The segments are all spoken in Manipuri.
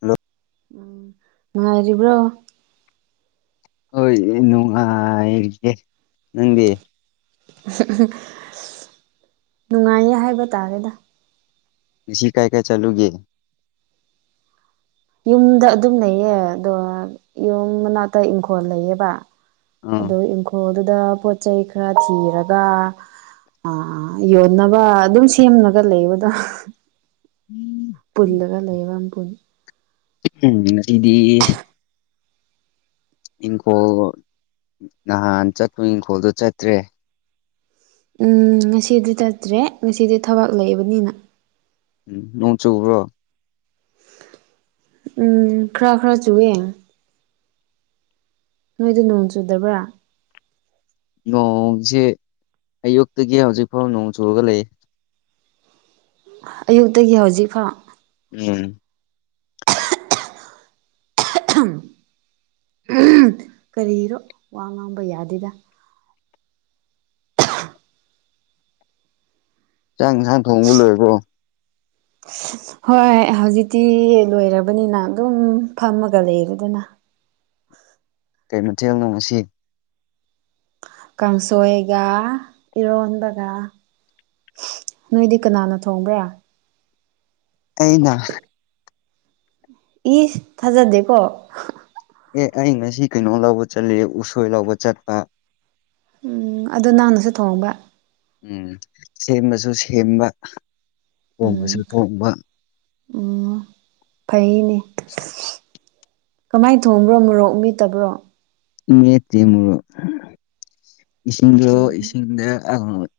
ꯍꯣ [inaudible] ꯎꯝ [unintelligible] [inaudible] ꯅꯨꯡꯉꯥꯏꯔꯤꯕ꯭ꯔꯣ? ꯍꯣꯏ ꯅꯨꯡꯉꯥꯏꯒꯦ ꯅꯪꯗꯤ ꯅꯨꯡꯉꯥꯏꯌꯦ ꯍꯥꯏꯕ ꯇꯥꯔꯦꯗ ꯁꯤꯁꯤ ꯀꯥꯏ ꯀꯥꯏ ꯆꯥꯂꯨꯒꯦ ꯌꯨꯝꯗ ꯑꯗꯨꯝ ꯂꯩꯌꯦ ꯑꯗꯣ ꯌꯨꯝ ꯃꯅꯥꯛꯇ ꯏꯪꯈꯣꯜ ꯂꯩꯌꯦꯕ ꯑꯥ ꯑ ꯏꯪꯈꯣꯜꯗꯨꯗ ꯄꯣꯠ ꯆꯩꯩ ꯈꯔ ꯊꯤꯔꯒ ꯑꯥ ꯌꯣꯟꯅꯕ ꯑꯗꯨꯝ ꯁꯦꯝꯃꯒ ꯂꯩꯌꯣꯗ ꯎꯝ ꯄꯨꯜꯂꯒ ꯂꯩꯔꯝ ꯄꯨꯟ ꯎꯝ ꯉꯁꯤꯗꯤ ꯏꯪꯈꯣꯜ ꯅꯍꯥꯟ ꯆꯠꯄ ꯏꯪꯈꯣꯜꯗ ꯆꯠꯇ꯭ꯔꯦ ꯎꯝ ꯉꯁꯤꯗꯤ ꯆꯠꯇ꯭ꯔꯦ ꯉꯁꯤꯗꯤ ꯊꯕꯛ ꯂꯩꯕꯅꯤꯅ ꯅꯣꯡ ꯆꯨꯕ꯭ꯔꯣ ꯎꯝ ꯈꯔ ꯈꯔ ꯆꯨꯏꯌꯦ ꯅꯣꯏꯗ ꯅꯣꯡ ꯆꯨꯗꯕ꯭ꯔꯥ ꯅꯣꯡꯁꯤ ꯑꯌꯨꯛꯇꯒꯤ ꯍꯧꯖꯤꯛ ꯐꯥꯎ ꯅꯣꯡ ꯆꯨꯔꯒ ꯂꯩ ꯑꯌꯨꯛꯇꯒꯤ ꯍꯧꯖꯤꯛ ꯐꯥꯎ ꯎꯝ ꯍꯥ ꯑꯍꯝ ꯎꯝ ꯀꯔꯤꯔꯣ ꯋꯥ ꯉꯥꯡꯕ ꯌꯥꯗꯦꯗ ꯖꯥꯡ ꯉꯥ ꯊꯣꯡꯕ ꯂꯣꯏꯔꯕꯣ ꯍꯣꯏ ꯍꯧꯖꯤꯛꯇꯤ ꯂꯣꯏꯔꯕꯅꯤꯅ ꯑꯗꯨꯝ ꯐꯝꯃꯒ ꯂꯩꯔꯦꯗꯅ ꯀꯩꯃꯊꯦꯜꯅꯣ ꯉꯁꯤ ꯀꯥꯡꯁꯣꯏꯒ ꯏꯔꯣꯟꯕꯒ ꯅꯣꯏꯗꯤ ꯀꯅꯥꯅ ꯊꯣꯡꯕ꯭ꯔꯥ ꯑꯩꯅ ꯏ ꯊꯥꯖꯗꯦꯀꯣ ꯑꯦ ꯑꯩ ꯉꯁꯤ ꯀꯩꯅꯣ ꯂꯧꯕ ꯆꯠꯂꯤ ꯎꯁꯣꯏ ꯂꯧꯕ ꯆꯠꯄ ꯎꯝ ꯑꯗꯨꯗ ꯅꯪꯅꯁꯨ ꯊꯣꯡꯕ ꯎꯝ ꯁꯦꯝꯕꯁꯨ ꯁꯦꯝꯕ ꯎꯝ ꯊꯣꯡꯕꯁꯨ ꯊꯣꯡꯕ ꯎꯝ ꯐꯩꯅꯦ [unintelligible] ꯀꯃꯥꯏꯅ ꯊꯣꯡꯕ꯭ꯔꯣ ꯃꯣꯔꯣꯛ ꯃꯤꯇꯕ꯭ꯔꯣ ꯃꯦꯇꯤ ꯃꯣꯔꯣ ꯏꯁꯤꯡꯗꯣ ꯎꯝ ꯏꯁꯤꯡꯗ ꯇꯥꯒꯅꯣꯏ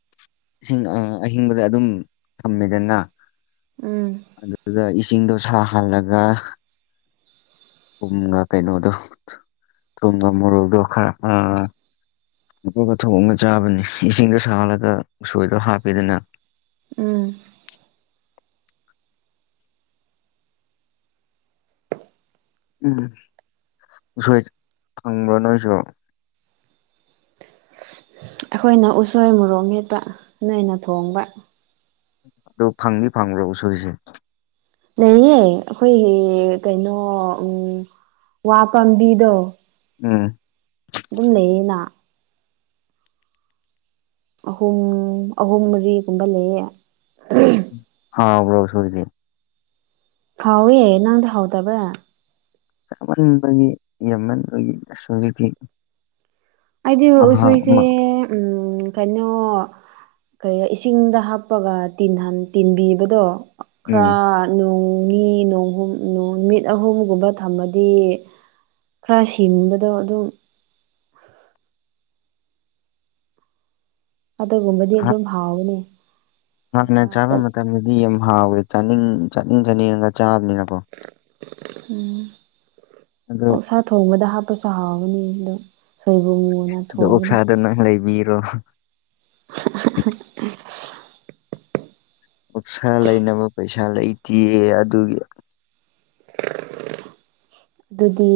ꯏꯁꯤꯡ ꯑꯥ ꯑꯍꯤꯡꯕꯗ ꯑꯗꯨꯝ ꯊꯝꯃꯦꯗꯅ ꯎꯝ ꯑꯗꯨꯗ ꯏꯁꯤꯡꯗꯣ ꯁꯥꯍꯜꯂꯒ ꯇꯨꯝꯒ ꯀꯩꯅꯣꯗꯣ ꯊꯨꯝꯒ ꯃꯣꯔꯣꯛꯗꯣ ꯈꯔ ꯑ ꯍꯥꯞꯄꯒ ꯊꯣꯡꯉꯒ ꯆꯥꯕꯅꯤ ꯏꯁꯤꯡꯗꯣ ꯁꯥꯜꯂꯒ ꯎꯁꯣꯏꯗꯣ ꯍꯥꯞꯄꯤꯗꯅ ꯎꯝ ꯎꯝ ꯎꯁꯣꯏ ꯐꯪꯕ ꯅꯣꯏꯁꯨ ꯑꯩꯈꯣꯏꯅ ꯎꯁꯣꯏ ꯃꯣꯔꯣꯛ ꯃꯦꯠꯄ ꯅꯣꯏꯅ ꯊꯣꯡꯕ ꯑꯗꯣ ꯐꯪꯅꯤ ꯐꯪꯕ꯭ꯔꯣ ꯎꯁꯣꯏꯁꯤ ꯂꯩꯌꯦ ꯑꯩꯈꯣꯏꯒꯤ ꯀꯩꯅꯣ ꯋꯥ ꯄꯥꯝꯕꯤꯗꯣ ꯎꯝ ꯑꯗꯨꯝ ꯂꯩꯌꯦꯅ ꯑꯍꯨꯝ ꯑꯍꯨꯝ ꯃꯔꯤꯒꯨꯝꯕ ꯂꯩꯌꯦ ꯍꯥꯎꯕꯔꯣ ꯎꯁꯣꯏꯖꯦ ꯍꯥꯎꯋꯦ ꯅꯪꯗ ꯍꯥꯎꯇꯕ꯭ꯔꯥ ꯆꯥꯃꯟꯕꯒꯤ ꯌꯥꯝꯃꯟꯕꯒꯤ ꯑꯁꯣꯝꯒꯤꯗꯤ ꯑꯩꯗꯤ ꯎꯁꯣꯏꯖꯦ ꯎꯝ ꯀꯩꯅꯣ ꯀꯔꯤ ꯏꯁꯤꯡꯗ ꯍꯥꯞꯄꯒ ꯇꯤꯟꯕꯤꯕꯗꯣ ꯎꯝ ꯈꯔ ꯅꯣꯡꯅꯤ ꯅꯣꯡꯍꯨꯝ ꯅꯨꯃꯤꯠ ꯑꯍꯨꯝꯒꯨꯝꯕ ꯊꯝꯃꯗꯤ ꯈꯔ ꯁꯤꯡꯕꯗꯣ ꯑꯗꯨ ꯑꯗꯨꯒꯨꯝꯕꯗꯤ ꯑꯗꯨꯝ ꯍꯥꯎꯅꯤ ꯉꯥ ꯈꯅ ꯆꯥꯕ ꯃꯇꯝꯗꯗꯤ ꯌꯥꯝ ꯍꯥꯎꯋꯦ ꯆꯥꯅꯤꯡ ꯆꯥꯅꯤꯡ ꯆꯥꯅꯤꯡꯉꯒ ꯆꯥꯕꯅꯤꯅꯀꯣ ꯎꯝ ꯑꯗꯣ ꯁꯥ ꯊꯣꯡꯕꯗ ꯍꯥꯞꯄꯁꯨ ꯍꯥꯎꯕꯅꯤ ꯑꯗꯣ ꯁꯣꯏꯕꯨꯝ ꯑꯗꯣ ꯑꯣꯛꯁꯥꯗꯣ ꯅꯪ ꯂꯩꯕꯤꯔꯣ [unintelligible] ꯑꯣꯛꯁꯥ ꯂꯩꯅꯕ ꯄꯩꯁꯥ ꯂꯩꯇꯦ ꯑꯗꯨꯒꯤ ꯑꯗꯨꯗꯤ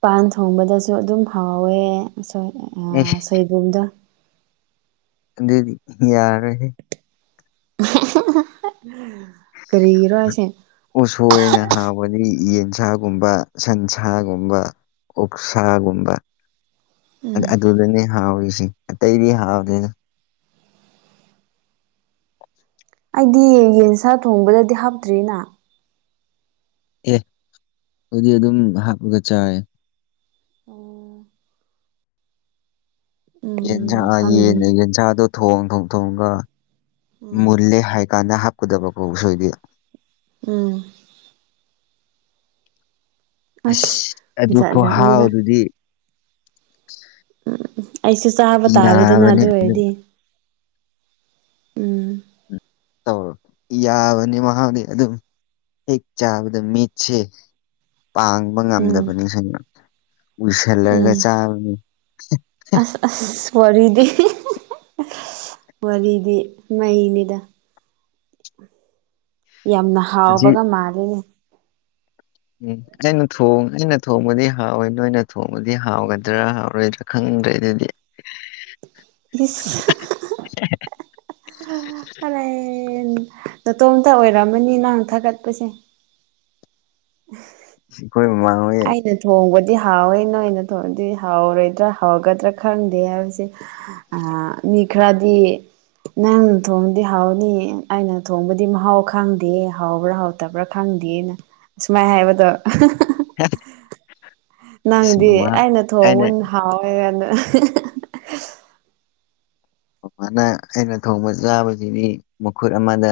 ꯄꯥꯟ ꯊꯣꯡꯕꯗꯁꯨ ꯑꯗꯨꯝ ꯍꯥꯎꯋꯦ ꯑꯁꯣꯏ꯫ ꯌꯥ ꯑꯦꯁ [unintelligible] ꯁꯣꯏꯕꯨꯝꯗꯣ ꯑꯗꯨꯗꯤ ꯌꯥꯔꯣꯏꯍꯦ ꯀꯔꯤꯒꯤꯔꯣ ꯍꯥꯏꯁꯦ ꯎꯁꯣꯏꯅ ꯍꯥꯎꯕꯗꯤ ꯌꯦꯟꯁꯥꯒꯨꯝꯕ ꯁꯟꯁꯥꯒꯨꯝꯕ꯫ ꯑꯣꯛꯁꯥꯒꯨꯝꯕ꯫ ꯑ ꯎꯝ ꯑꯗꯨꯗꯅꯦ ꯍꯥꯎꯔꯤꯁꯤꯦ ꯑꯇꯩꯗꯤ ꯍꯥꯎꯗꯦꯅ꯫ ꯑꯩꯗꯤ ꯌꯦꯟꯁꯥ ꯊꯣꯡꯕꯗꯗꯤ ꯍꯥꯞꯇ꯭ꯔꯤꯅ ꯑꯦ ꯑꯗꯨꯗꯤ ꯑꯗꯨꯝ ꯍꯥꯞꯄꯒ ꯆꯥꯏ꯫ ꯑꯣ ꯌꯦꯟꯁꯥ ꯎꯝ ꯌꯦꯟ ꯈꯪꯉꯤꯅꯤ ꯌꯦꯟꯁꯥꯡꯗꯣ ꯊꯣꯡ ꯊꯣꯡ ꯊꯣꯡꯒ ꯎꯝ ꯃꯨꯜꯂꯦ ꯍꯥꯏꯀꯥꯟꯗ꯫ ꯀꯗꯕ [unintelligible] ꯐꯥꯎ ꯁꯣꯏꯕꯤ ꯎꯝ꯫ ꯑꯁ ꯑꯗꯨ ꯖꯥꯠ ꯖꯥꯠꯅꯤꯗ ꯈꯍꯥꯎꯗꯨꯗꯤ꯫ ꯎꯝ ꯎꯝ ꯑꯩꯁꯨ ꯆꯥꯕ ꯇꯥꯔꯦꯗꯅ ꯌꯥꯕꯅꯤ ꯑꯗꯨ ꯑꯗꯨꯝ ꯑꯣꯏꯔꯗꯤ꯫ ꯎꯝ ꯇꯧꯔꯣ ꯌꯥꯕꯅꯤ ꯃꯍꯥꯛꯗꯤ ꯑꯗꯨꯝ ꯍꯦꯛ ꯆꯥꯕꯗ ꯃꯤꯠꯁꯦ ꯄꯥꯡꯕ ꯎꯝ ꯉꯝꯗꯕꯅꯤ ꯎꯏꯁꯜꯂꯒ ꯎꯝ ꯆꯥꯕꯅꯤ ꯑꯁ ꯑꯁ ꯋꯥꯔꯤꯗꯤ ꯋꯥꯔꯤꯗꯤ ꯃꯩꯅꯤꯗ ꯌꯥꯝꯅ ꯍꯧꯖꯤꯛ ꯍꯥꯎꯕꯒ ꯃꯥꯜꯂꯤꯅꯦ꯫ ꯎꯝ ꯑꯩꯅ ꯊꯣꯡ ꯑꯩꯅ ꯊꯣꯡꯕꯗꯤ ꯍꯥꯎꯋꯦ ꯅꯣꯏꯅ ꯊꯣꯡꯕꯗꯤ ꯍꯥꯎꯒꯗ꯭ꯔꯥ ꯍꯥꯎꯔꯣꯏꯗ꯫ ꯈꯪꯗ꯭ꯔꯦ ꯑꯗꯨꯗꯤ꯫ ꯏꯁ ꯑꯔꯦꯟ ꯅꯇꯣꯝꯇ ꯑꯣꯏꯔꯝꯃꯅꯤ ꯅꯍꯪ ꯊꯥꯒꯠꯄꯁꯦ꯫ ꯎ꯫ ꯑꯈꯣꯏ ꯃꯃꯥꯍꯣꯏ ꯊꯣꯡꯕꯗꯤ ꯍꯥꯎꯋꯦ ꯅꯣꯏꯅ ꯊꯣꯡꯗꯤ ꯍꯥꯎꯔꯣꯏꯗ꯭ꯔꯥ ꯍꯥꯎꯒꯗ꯭ꯔꯥ ꯈꯪꯗꯦ ꯍꯥꯏꯕꯁꯦ꯫ ꯑꯥ ꯃꯤꯈꯔꯗꯤ ꯅꯪ ꯊꯣꯡꯕꯗꯤ ꯍꯥꯎꯅꯤꯌꯦ ꯑꯩꯅ ꯊꯣꯡꯕꯗꯤ ꯃꯍꯥꯎ ꯈꯪꯗꯦꯌꯦ ꯍꯥꯎꯕ꯭ꯔꯥ ꯍꯥꯎ ꯐꯠꯇꯕ꯭ꯔꯥ ꯈꯪꯗꯦꯅ ꯑꯁꯨꯃꯥꯏ ꯍꯥꯏꯕꯗꯣ꯫ ꯍꯥ ꯅꯪꯗꯤ ꯑꯩꯅ ꯊꯣꯡꯕ ꯑꯣꯏꯅ ꯍꯥꯎꯋꯦ ꯀꯥꯏꯅ ꯑꯗꯨꯃꯅ ꯑꯩꯅ ꯊꯣꯡꯕ ꯆꯥꯕꯁꯤꯗꯤ ꯃꯈꯨꯠ ꯑꯃꯗ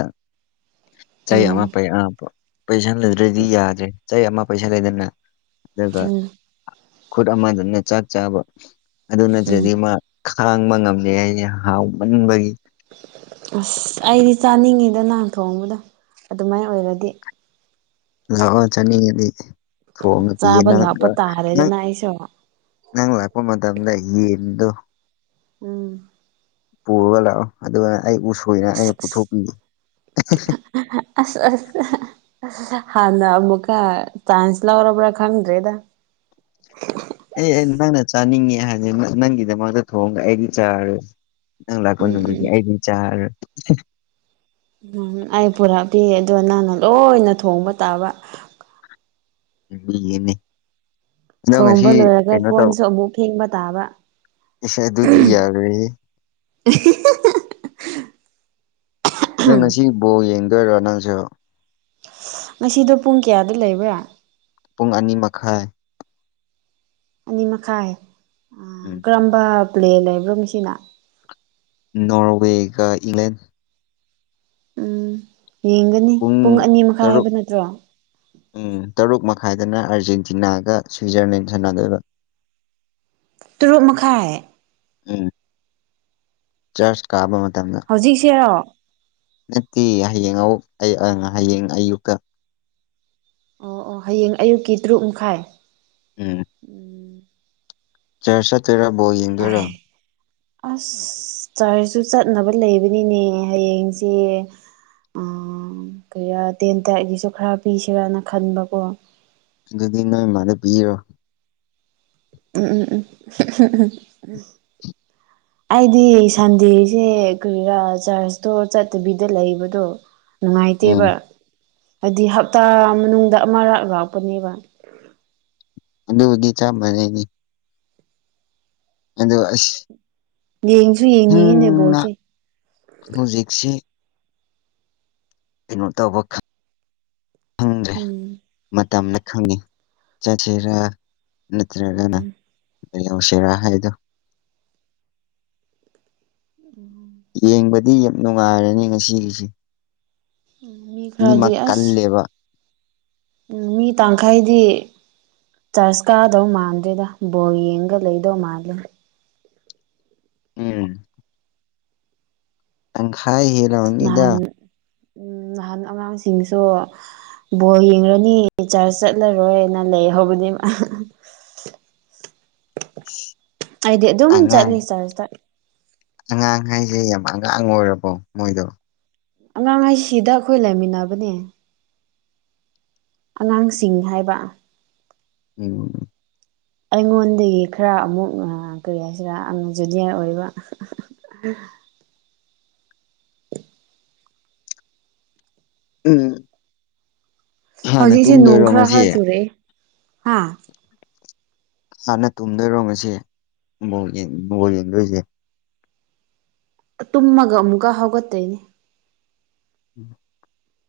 ꯎꯝ ꯆꯩꯃꯄ [unintelligible] ꯄꯩꯁꯟꯂꯨꯗ꯭ꯔꯗꯤ ꯌꯥꯗ꯭ꯔꯦ ꯆꯥꯍꯤ ꯑꯃ ꯄꯩꯁꯟꯂꯦꯗꯅ ꯑꯗꯨꯒ ꯎꯝ ꯈꯨꯠ ꯑꯃꯗꯅ ꯆꯥꯛ ꯆꯥꯕ꯫ ꯑꯗꯨ ꯎꯝ ꯅꯠꯇ꯭ꯔꯗꯤ ꯃꯥ ꯈꯥꯡꯕ ꯉꯝꯗꯦ ꯍꯥꯏꯌꯦ ꯍꯥꯎꯃꯟꯕꯒꯤ ꯑꯁ ꯑꯩꯗꯤ ꯆꯥꯅꯤꯡꯉꯤꯗ ꯅꯪ ꯊꯣꯡꯕꯗꯨ ꯑꯗꯨꯃꯥꯏ ꯑꯣꯏꯔꯗꯤ ꯂꯥꯛꯑꯣ ꯆꯥꯅꯤꯡꯉꯗꯤ ꯊꯣꯡꯒ ꯄꯤꯌꯦ ꯆꯥꯕ ꯅꯪ ꯂꯥꯛꯄ ꯅꯪ꯫ ꯇꯥꯔꯦꯗꯅ ꯑꯩꯁꯨ ꯅꯪ ꯂꯥꯛꯄ ꯃꯇꯝꯗ ꯌꯦꯟꯗꯨ ꯎꯝ ꯄꯨꯔꯒ ꯂꯥꯛꯑꯣ ꯑꯗꯨꯒ ꯑꯩ ꯎꯁꯣꯏꯅ ꯑꯁ ꯑꯩꯅ ꯄꯨꯊꯣꯛꯄꯤꯒꯦ ꯑꯁ ꯑꯁ ꯍ ꯅ ꯃꯨꯀ ꯆꯥꯥꯟꯁꯂꯔ ꯑꯣꯕ꯭ꯔ ꯈꯪ꯭ꯔꯤꯗ꯫ ꯑꯦ ꯑꯦ ꯅꯪꯅ ꯆꯥꯅꯤꯡꯉꯦ ꯍꯥꯏꯗꯤ ꯅꯪꯒꯤꯗꯃꯛꯇ ꯊꯣꯡꯒ ꯑꯩꯗꯤ ꯆꯥꯔꯣꯏ ꯅꯪ ꯂꯥꯛꯄ ꯎꯝ ꯅꯨꯃꯤꯠꯇꯤ ꯎꯝ ꯑꯩꯗꯤ ꯆꯥꯔ ꯎꯝ ꯑꯩ ꯄꯨꯔꯛꯄꯤꯒꯦ ꯑꯗꯣ ꯅꯪꯅ ꯂꯣꯏꯅ ꯊꯣꯡꯕ ꯇꯥꯕ ꯎꯅꯦ꯫ ꯊꯣꯡꯕ ꯂꯣꯏꯔꯒ ꯇꯧ ꯀꯣꯟꯁꯨ ꯑꯃꯨꯛ ꯐꯦꯡꯕ ꯇꯥꯕ ꯏꯁ ꯑꯗꯨꯗꯤ ꯌꯥꯔꯣꯏꯍꯦ [unintelligible] ꯅꯪ ꯉꯁꯤ ꯕꯣꯜ ꯌꯦꯡꯗꯣꯏꯔꯣ ꯅꯪꯁꯨ ꯉꯁꯤꯗꯣ ꯄꯨꯡ ꯀꯌꯥꯗ ꯂꯩꯕ꯭ꯔꯥ꯫ ꯄꯨꯡ ꯑꯅꯤ ꯃꯈꯥꯏ꯫ ꯑꯅꯤ ꯃꯈꯥꯏ ꯑꯥ ꯎꯝ꯫ ꯀꯔꯝꯕ ꯄ꯭ꯂꯦ ꯂꯩꯕ꯭ꯔꯣ ꯃꯤ ꯁꯤꯅ꯫ ꯅꯣꯔꯋꯦꯒ ꯏꯪꯂꯦꯟ꯫ ꯎꯝ ꯌꯦꯡꯒꯅꯤ ꯄꯨꯡ ꯑꯅꯤ ꯃꯈꯥꯏ ꯍꯥꯏꯕ ꯇꯔꯨꯛ ꯅꯠꯇ꯭ꯔꯣ꯫ ꯎꯝ ꯇꯔꯨꯛ ꯃꯈꯥꯏꯗꯅ ꯑꯥꯔꯖꯦꯟꯇꯤꯅꯥꯒ ꯁ꯭ꯋꯤꯖꯔꯂꯦꯟ ꯁꯥꯟꯅꯗꯣꯏꯕ꯫ ꯇꯨꯔꯨꯛ ꯃꯈꯥꯏ꯫ ꯎꯝ [unintelligible] [inaudible] ꯆꯥꯔꯁ ꯀꯥꯕ ꯃꯇꯝꯗ꯫ ꯍꯧꯖꯤꯛꯁꯦꯔꯣ ꯅꯠꯇꯦ ꯍꯌꯦꯡ ꯑꯃꯨꯛ ꯑꯪ ꯍꯌꯦꯡ ꯑꯌꯨꯛꯇ ꯑꯣ ꯑꯣ ꯍꯌꯦꯡ ꯑꯌꯨꯛꯀꯤ ꯇꯔꯨꯛ ꯃꯈꯥꯏ꯫ ꯎꯝ ꯎꯝ ꯆꯔ ꯆꯠꯇꯔꯣ ꯕꯣ ꯌꯦꯡꯗꯔꯣ ꯑꯁ ꯆꯔꯁꯨ ꯆꯠꯅꯕ ꯂꯩꯕꯅꯤꯅꯦ ꯍꯌꯦꯡꯁꯦ꯫ ꯀꯩꯔꯥ ꯇꯦꯟ ꯇꯥꯏꯒꯤꯁꯨ ꯈꯔ ꯄꯤꯁꯤꯔꯅ ꯈꯟꯕꯀꯣ ꯑꯗꯨꯗꯤ ꯅꯣꯏ ꯃꯥꯥꯗ ꯄꯤꯔꯣ ꯎꯝ ꯎꯝ ꯎꯝ꯫ [unintelligible] [inaudible] ꯑꯩꯗꯤ ꯁꯟꯗꯦꯁꯦ ꯀꯣꯏꯔꯥ ꯆꯔꯁꯇꯣ ꯆꯠꯇꯕꯤꯗ ꯂꯩꯕꯗꯣ꯫ ꯎꯝ ꯅꯨꯡꯉꯥꯏꯇꯦꯕ ꯍꯥꯏꯗꯤ ꯍꯞꯇꯥ ꯃꯅꯨꯡꯗ ꯑꯃꯔꯛ ꯂꯥꯛꯄꯅꯦꯕ ꯑꯗꯎꯕꯨꯗꯤ ꯆꯞ ꯃꯥꯟꯅꯩꯅꯦ ꯑꯗꯣ ꯑꯁ ꯌꯦꯡꯁꯨ ꯌꯦꯡꯅꯤꯡꯉꯤꯅꯦ ꯅꯪꯅ ꯕꯣꯜꯁꯦ꯫ ꯍꯧꯖꯤꯛꯁꯤ ꯀꯩꯅꯣ ꯇꯧꯕ꯫ ꯈꯪꯗ꯭ꯔꯦ ꯎꯝ ꯃꯇꯝꯗ ꯈꯪꯉꯤ ꯆꯠꯁꯤꯔꯥ꯫ ꯅꯠꯇ꯭ꯔꯒꯅ ꯎꯝ ꯂꯩꯍꯧꯁꯤꯔꯥ ꯍꯥꯏꯗꯨꯣ ꯎꯝ ꯌꯦꯡꯕꯗꯤ ꯌꯥꯝ ꯅꯨꯡꯉꯥꯏꯔꯅꯤ ꯉꯁꯤꯒꯤꯁꯦ꯫ ꯃꯤ ꯈꯔꯗꯤ ꯑꯁ ꯀꯜꯂꯦꯕ ꯃꯤ ꯇꯪꯈꯥꯏꯗꯤ꯫ ꯆ꯭ꯔꯁ ꯀꯥꯗꯧ ꯃꯥꯟꯗ꯭ꯔꯦꯗ ꯕꯣꯜ ꯌꯦꯡꯉꯒ ꯂꯩꯗꯧ ꯃꯥꯜꯂꯦ ꯎꯝ ꯇꯪ ꯈꯥꯏ ꯍꯦꯔꯅꯤꯗ꯫ ꯅꯍꯥꯟ ꯎꯝ ꯅꯍꯥꯟ ꯑꯉꯥꯡꯁꯤꯡꯁꯨ ꯕꯣꯜ ꯌꯦꯡꯔꯅꯤ ꯆ꯭ꯔꯆ ꯆꯠꯂꯔꯣꯏꯅ ꯂꯩꯍꯧꯕꯅꯦ ꯃꯥ ꯎ꯫ ꯍꯥꯏꯗꯤ ꯑꯗꯨꯝ ꯆꯠꯂꯤ ꯆꯔꯁꯇ꯫ ꯑꯉꯥꯡ ꯍꯥꯏꯁꯦ ꯌꯥꯝ ꯑꯉꯥꯡ ꯑꯣꯏꯔꯕꯣ ꯃꯣꯏꯗꯣ ꯑꯉꯥꯡꯍꯩꯁꯤꯗ ꯑꯩꯈꯣꯏ ꯂꯩꯃꯤꯟꯅꯕꯅꯦ꯫ ꯑꯉꯥꯡꯁꯤꯡ ꯍꯥꯏꯕ꯫ ꯎꯝ ꯑꯩꯉꯣꯟꯗꯒꯤ ꯈꯔ ꯑꯃꯨꯛ ꯀꯔꯤ ꯍꯥꯏꯁꯤꯔꯥ ꯑ ꯖꯨꯅꯤꯌꯔ ꯑꯣꯏꯕ ꯎꯝ ꯍꯥꯟꯅ ꯍꯧꯖꯤꯛꯁꯦ ꯇꯨꯝꯗꯣꯏꯔꯣ ꯅꯣꯡꯈ꯭ꯔ ꯉꯁꯤ ꯈꯔ ꯆꯨꯔꯑꯦ ꯍꯥ ꯍꯥꯟꯅ ꯇꯨꯝꯗꯣꯏꯔꯣ ꯉꯁꯤ ꯕꯣꯜ ꯌꯦꯡ ꯕꯣꯜ ꯌꯦꯡꯗꯣꯏꯖꯦ꯫ ꯇꯨꯝꯃꯒ ꯑꯃꯨꯛꯀ ꯍꯧꯒꯠꯇꯣꯏꯅꯦ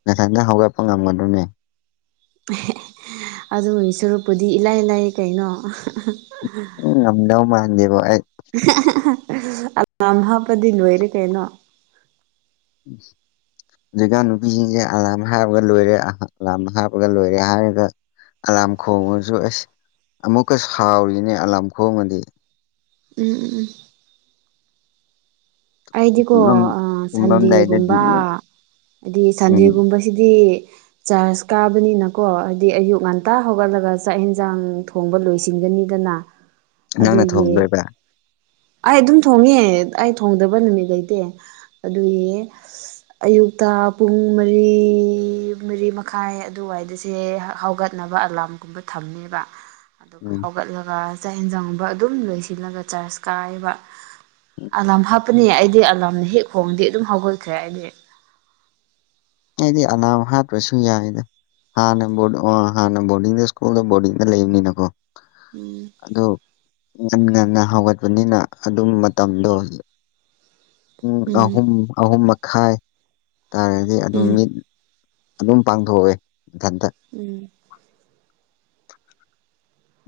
ꯅꯊꯟꯗ ꯍꯧꯒꯠꯄ ꯉꯝꯒꯗ꯭ꯔꯣꯅꯦ [unintelligible] ꯑꯗꯨꯒꯤ ꯁꯔꯨꯞꯄꯨꯗꯤ ꯏꯂꯥꯏ ꯂꯥꯏ ꯀꯩꯅꯣ [unintelligible] ꯎꯝ ꯉꯝꯗꯧ ꯃꯥꯥꯟꯗꯦꯕ ꯑꯩ [unintelligible] ꯑꯝ ꯍꯥꯞꯄꯗꯤ ꯂꯣꯏꯔꯦ ꯀꯩꯅꯣ ꯎꯝ [unintelligible] [inaudible] ꯍꯧꯖꯤꯛꯀꯥꯟ ꯅꯨꯄꯤꯁꯤꯡꯁꯦ ꯑꯂꯥꯝ ꯍꯥꯞꯄꯒ ꯂꯣꯏꯔꯦ ꯑꯂꯥꯝ ꯍꯥꯞꯄꯒ ꯂꯣꯏꯔꯦ ꯍꯥꯏꯔꯒ ꯑꯂꯥꯝ ꯈꯣꯡꯉꯁꯨ ꯑꯁ ꯑꯃꯨꯛꯀ ꯁꯥꯎꯔꯤꯅꯦ ꯑꯂꯥꯝ ꯈꯣꯡꯉꯗꯤ ꯎꯝ ꯎꯝ ꯎꯝ ꯑꯩꯗꯤꯀꯣ ꯇꯨꯝꯂꯝ ꯑ ꯇꯨꯝꯂꯝꯗꯥꯏꯗꯗꯤ ꯁꯟꯗꯦꯒꯨꯝꯕ ꯍꯥꯏꯗꯤ ꯎꯝ ꯁꯟꯗꯦꯒꯨꯝꯕꯁꯤꯗꯤ ꯆꯥꯔꯖ ꯀꯥꯕꯅꯤꯅꯀꯣ ꯍꯥꯏꯗꯤ ꯑꯌꯨꯛ ꯉꯟꯇꯥ ꯍꯧꯒꯠꯂꯒ ꯆꯥꯛ ꯍꯦꯟꯖꯥꯡ ꯊꯣꯡꯕ ꯂꯣꯏꯁꯤꯟꯒꯅꯤꯗꯅ꯫ [unintelligible] [inaudible] ꯑꯗꯨꯒꯤ ꯊꯣꯡꯗꯣꯏꯕ ꯑꯩ ꯑꯗꯨꯝ ꯊꯣꯡꯉꯦ ꯑꯩ ꯊꯣꯡꯗꯕ ꯕ ꯅꯨꯃꯤꯠ ꯂꯩꯇꯦ ꯑꯗꯨꯏ ꯑꯁ ꯑꯌꯨꯛꯇ ꯄꯨꯡ ꯃꯔꯤ ꯃꯔꯤ ꯃꯈꯥꯏ ꯑꯗꯨꯋꯥꯏꯗꯁꯦ ꯍꯧꯒꯠ ꯆꯠꯅꯕ ꯑꯂꯥꯝꯒꯨꯝꯕ ꯊꯝꯃꯦꯕ ꯑꯗꯨꯒ ꯎꯝ ꯍꯧꯒꯠꯂꯒ ꯆꯥꯛ ꯌꯦꯟꯖꯪꯒꯨꯝꯕ ꯑꯗꯨꯝ ꯂꯣꯏꯁꯤꯜꯂꯒ ꯆꯥꯔꯖ ꯀꯥꯏꯕ ꯑꯂꯥꯝ ꯍꯥꯞꯄꯅꯤ ꯑꯩꯗꯤ ꯑꯂꯥꯝꯅ ꯍꯦꯛ ꯈꯣꯡꯉꯗꯤ ꯑꯗꯨꯝ ꯍꯧꯒꯠꯈ꯭ꯔꯦ ꯑꯩꯗꯤ꯫ ꯑꯩꯗꯤ ꯑꯅꯥꯝ ꯍꯥꯞꯇ꯭ꯔꯁꯨ ꯌꯥꯏꯗ꯫ ꯍꯥꯟꯅ ꯕꯨꯗ ꯑꯣ ꯍꯥꯟꯅ ꯕꯣꯔꯗꯤꯡꯗ ꯁ꯭ꯀꯨꯜꯗ ꯕꯣꯔꯗꯤꯡꯗ ꯂꯩꯕꯅꯤꯅꯀꯣ ꯎꯝ ꯑꯗꯨ ꯉꯟ ꯉꯟꯅ ꯍꯧꯒꯠꯄꯅꯤꯅ ꯑꯗꯨꯝ ꯃꯇꯝꯗꯣ ꯂ ꯄꯨꯡ ꯎꯝ ꯑꯍꯨꯝ ꯑꯍꯨꯝ ꯃꯈꯥꯏ ꯇꯥꯔꯗꯤ ꯑꯗꯨꯝ ꯎꯝ ꯃꯤꯠ ꯑꯗꯨꯝ ꯄꯥꯡꯊꯣꯛꯑꯦ ꯃꯊꯟꯇ ꯎꯝ [unintelligible] [inaudible]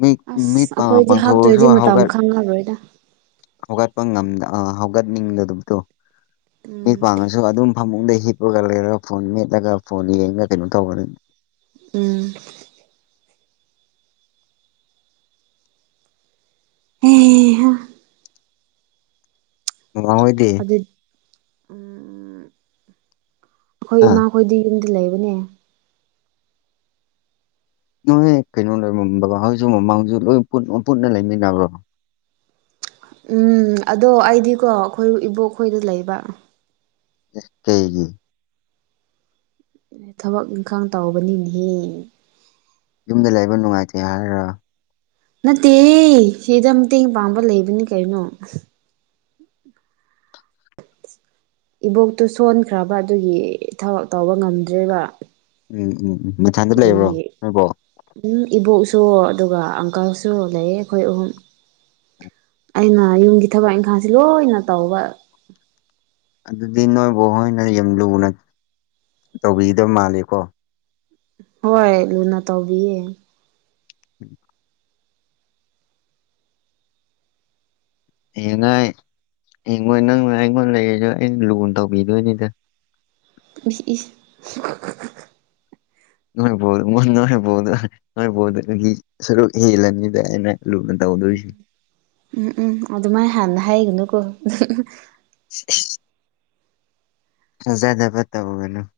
ꯃꯤꯠ ꯃꯤꯠ ꯑꯁ ꯑꯩꯈꯣꯏꯗꯤ ꯄꯥꯡꯊꯣꯛꯑꯁꯨ ꯍꯥꯞꯇ꯭ꯔꯣꯗꯤ ꯃꯇꯝ ꯍꯧꯒꯠ ꯈꯪꯉꯔꯣꯏꯗ ꯍꯧꯒꯠꯄ ꯉꯝꯗ ꯑ ꯍꯧꯒꯠꯅꯤꯡꯗꯗꯨꯞꯗꯣ ꯃꯤ ꯎꯝ ꯄꯥꯡꯉꯁꯨ ꯑꯗꯨꯒ ꯑꯗꯨꯝ ꯐꯃꯨꯡꯗ ꯍꯤꯞꯄꯒ ꯂꯩꯔꯒ ꯐꯣꯟ ꯃꯦꯠꯂꯒ ꯐꯣꯟ ꯌꯦꯡꯉ ꯀꯩꯅꯣ ꯇꯧꯕꯅꯤ ꯎꯝ [unintelligible] [inaudible] ꯑꯩ ꯍꯥ ꯕꯥꯕꯥ ꯍꯣꯏꯗꯤ ꯑꯗꯨ ꯎꯝ ꯑꯩꯈꯣꯏ ꯑꯥ ꯏꯃꯥꯈꯣꯏꯗꯤ ꯌꯨꯝꯗ ꯂꯩꯕꯅꯦ ꯅꯣꯏꯍꯦ ꯀꯩꯅꯣ ꯂꯩꯕ꯭ꯔ ꯕꯕꯥ ꯍꯣꯏꯖꯨ ꯃꯃꯥ ꯍꯣꯏꯁꯨ ꯂꯣꯏ ꯄꯨꯟꯅ ꯂꯩꯃꯤꯟꯅꯕ꯭ꯔꯣ ꯎꯝ ꯑꯗꯣ ꯑꯩꯗꯤꯀꯣ ꯑꯩꯈꯣꯏ ꯏꯕꯣꯛꯈꯣꯏꯗ ꯂꯩꯕ ꯑꯦ ꯀꯩꯒꯤ ꯊꯕꯛ ꯏꯪꯈꯥꯡ ꯇꯧꯕꯅꯤꯅꯦꯍꯦ ꯌꯨꯝꯗ ꯂꯩꯕ ꯅꯨꯡꯉꯥꯏꯇꯦ ꯍꯥꯏꯔ ꯅꯠꯇꯦꯍꯦ ꯁꯤꯗ ꯃꯇꯦꯡ ꯄꯥꯡꯕ ꯂꯩꯕꯅꯤ ꯀꯩꯅꯣ ꯏꯕꯣꯛꯇꯨ ꯁꯣꯟꯈ꯭ꯔꯕ ꯑꯗꯨꯒꯤ ꯊꯕꯛ ꯇꯧꯕ ꯉꯝꯗ꯭ꯔꯦꯕ ꯎꯝ ꯎꯝ ꯎꯝ ꯃꯊꯟꯗ ꯂꯩꯕ꯭ꯔꯣ ꯑꯗꯨꯒꯤ ꯅꯣꯏꯕꯣꯛ ꯎꯝ ꯏꯕꯣꯛꯁꯨ ꯑꯗꯨꯒ ꯑꯪꯀꯜꯁꯨ ꯂꯩꯌꯦ ꯑꯈꯣꯏ ꯑꯍꯨꯝ꯫ ꯑꯩꯅ ꯌꯨꯝꯒꯤ ꯊꯕꯛ ꯏꯪꯈꯥꯡꯁꯤ ꯂꯣꯏꯅ ꯇꯧꯕ ꯑꯗꯨꯗꯤ ꯅꯣꯏ ꯕꯣꯍꯣꯏꯅ ꯌꯥꯝ ꯂꯨꯅ ꯇꯧꯕꯤꯗꯕ ꯃꯥꯂꯤꯀꯣ꯫ ꯍꯣꯏ ꯂꯨꯅ ꯇꯧꯕꯤꯌꯦ ꯎꯝ ꯍꯌꯦꯉꯥꯏ ꯍꯌꯦꯡꯋꯥꯏ ꯅꯪꯅ ꯑꯩꯉꯣꯟ ꯂꯩꯔꯖꯨ ꯑꯩꯅ ꯂꯨꯅ ꯇꯧꯕꯤꯗꯣꯏꯅꯤꯗ꯫ ꯏꯁ ꯏꯁ [unintelligible] ꯅꯣꯏꯕꯣꯗꯨ ꯃꯨ ꯅꯣꯏꯕꯣꯗ ꯅꯣꯏ ꯕꯣꯗ ꯗꯒꯤ ꯁꯔꯨꯛ ꯍꯦꯜꯂꯅꯤꯗ ꯑꯩꯅ ꯂꯨꯅ ꯇꯧꯗꯣꯏꯁꯤ꯫ ꯎꯝ ꯎꯝ ꯑꯗꯨꯃꯥꯏꯅ ꯍꯥꯟꯅ ꯍꯥꯏꯒꯅꯨꯀꯣ [inaudible] ꯖꯗ ꯄꯠꯇ ꯍꯒꯦꯅꯣ [inaudible]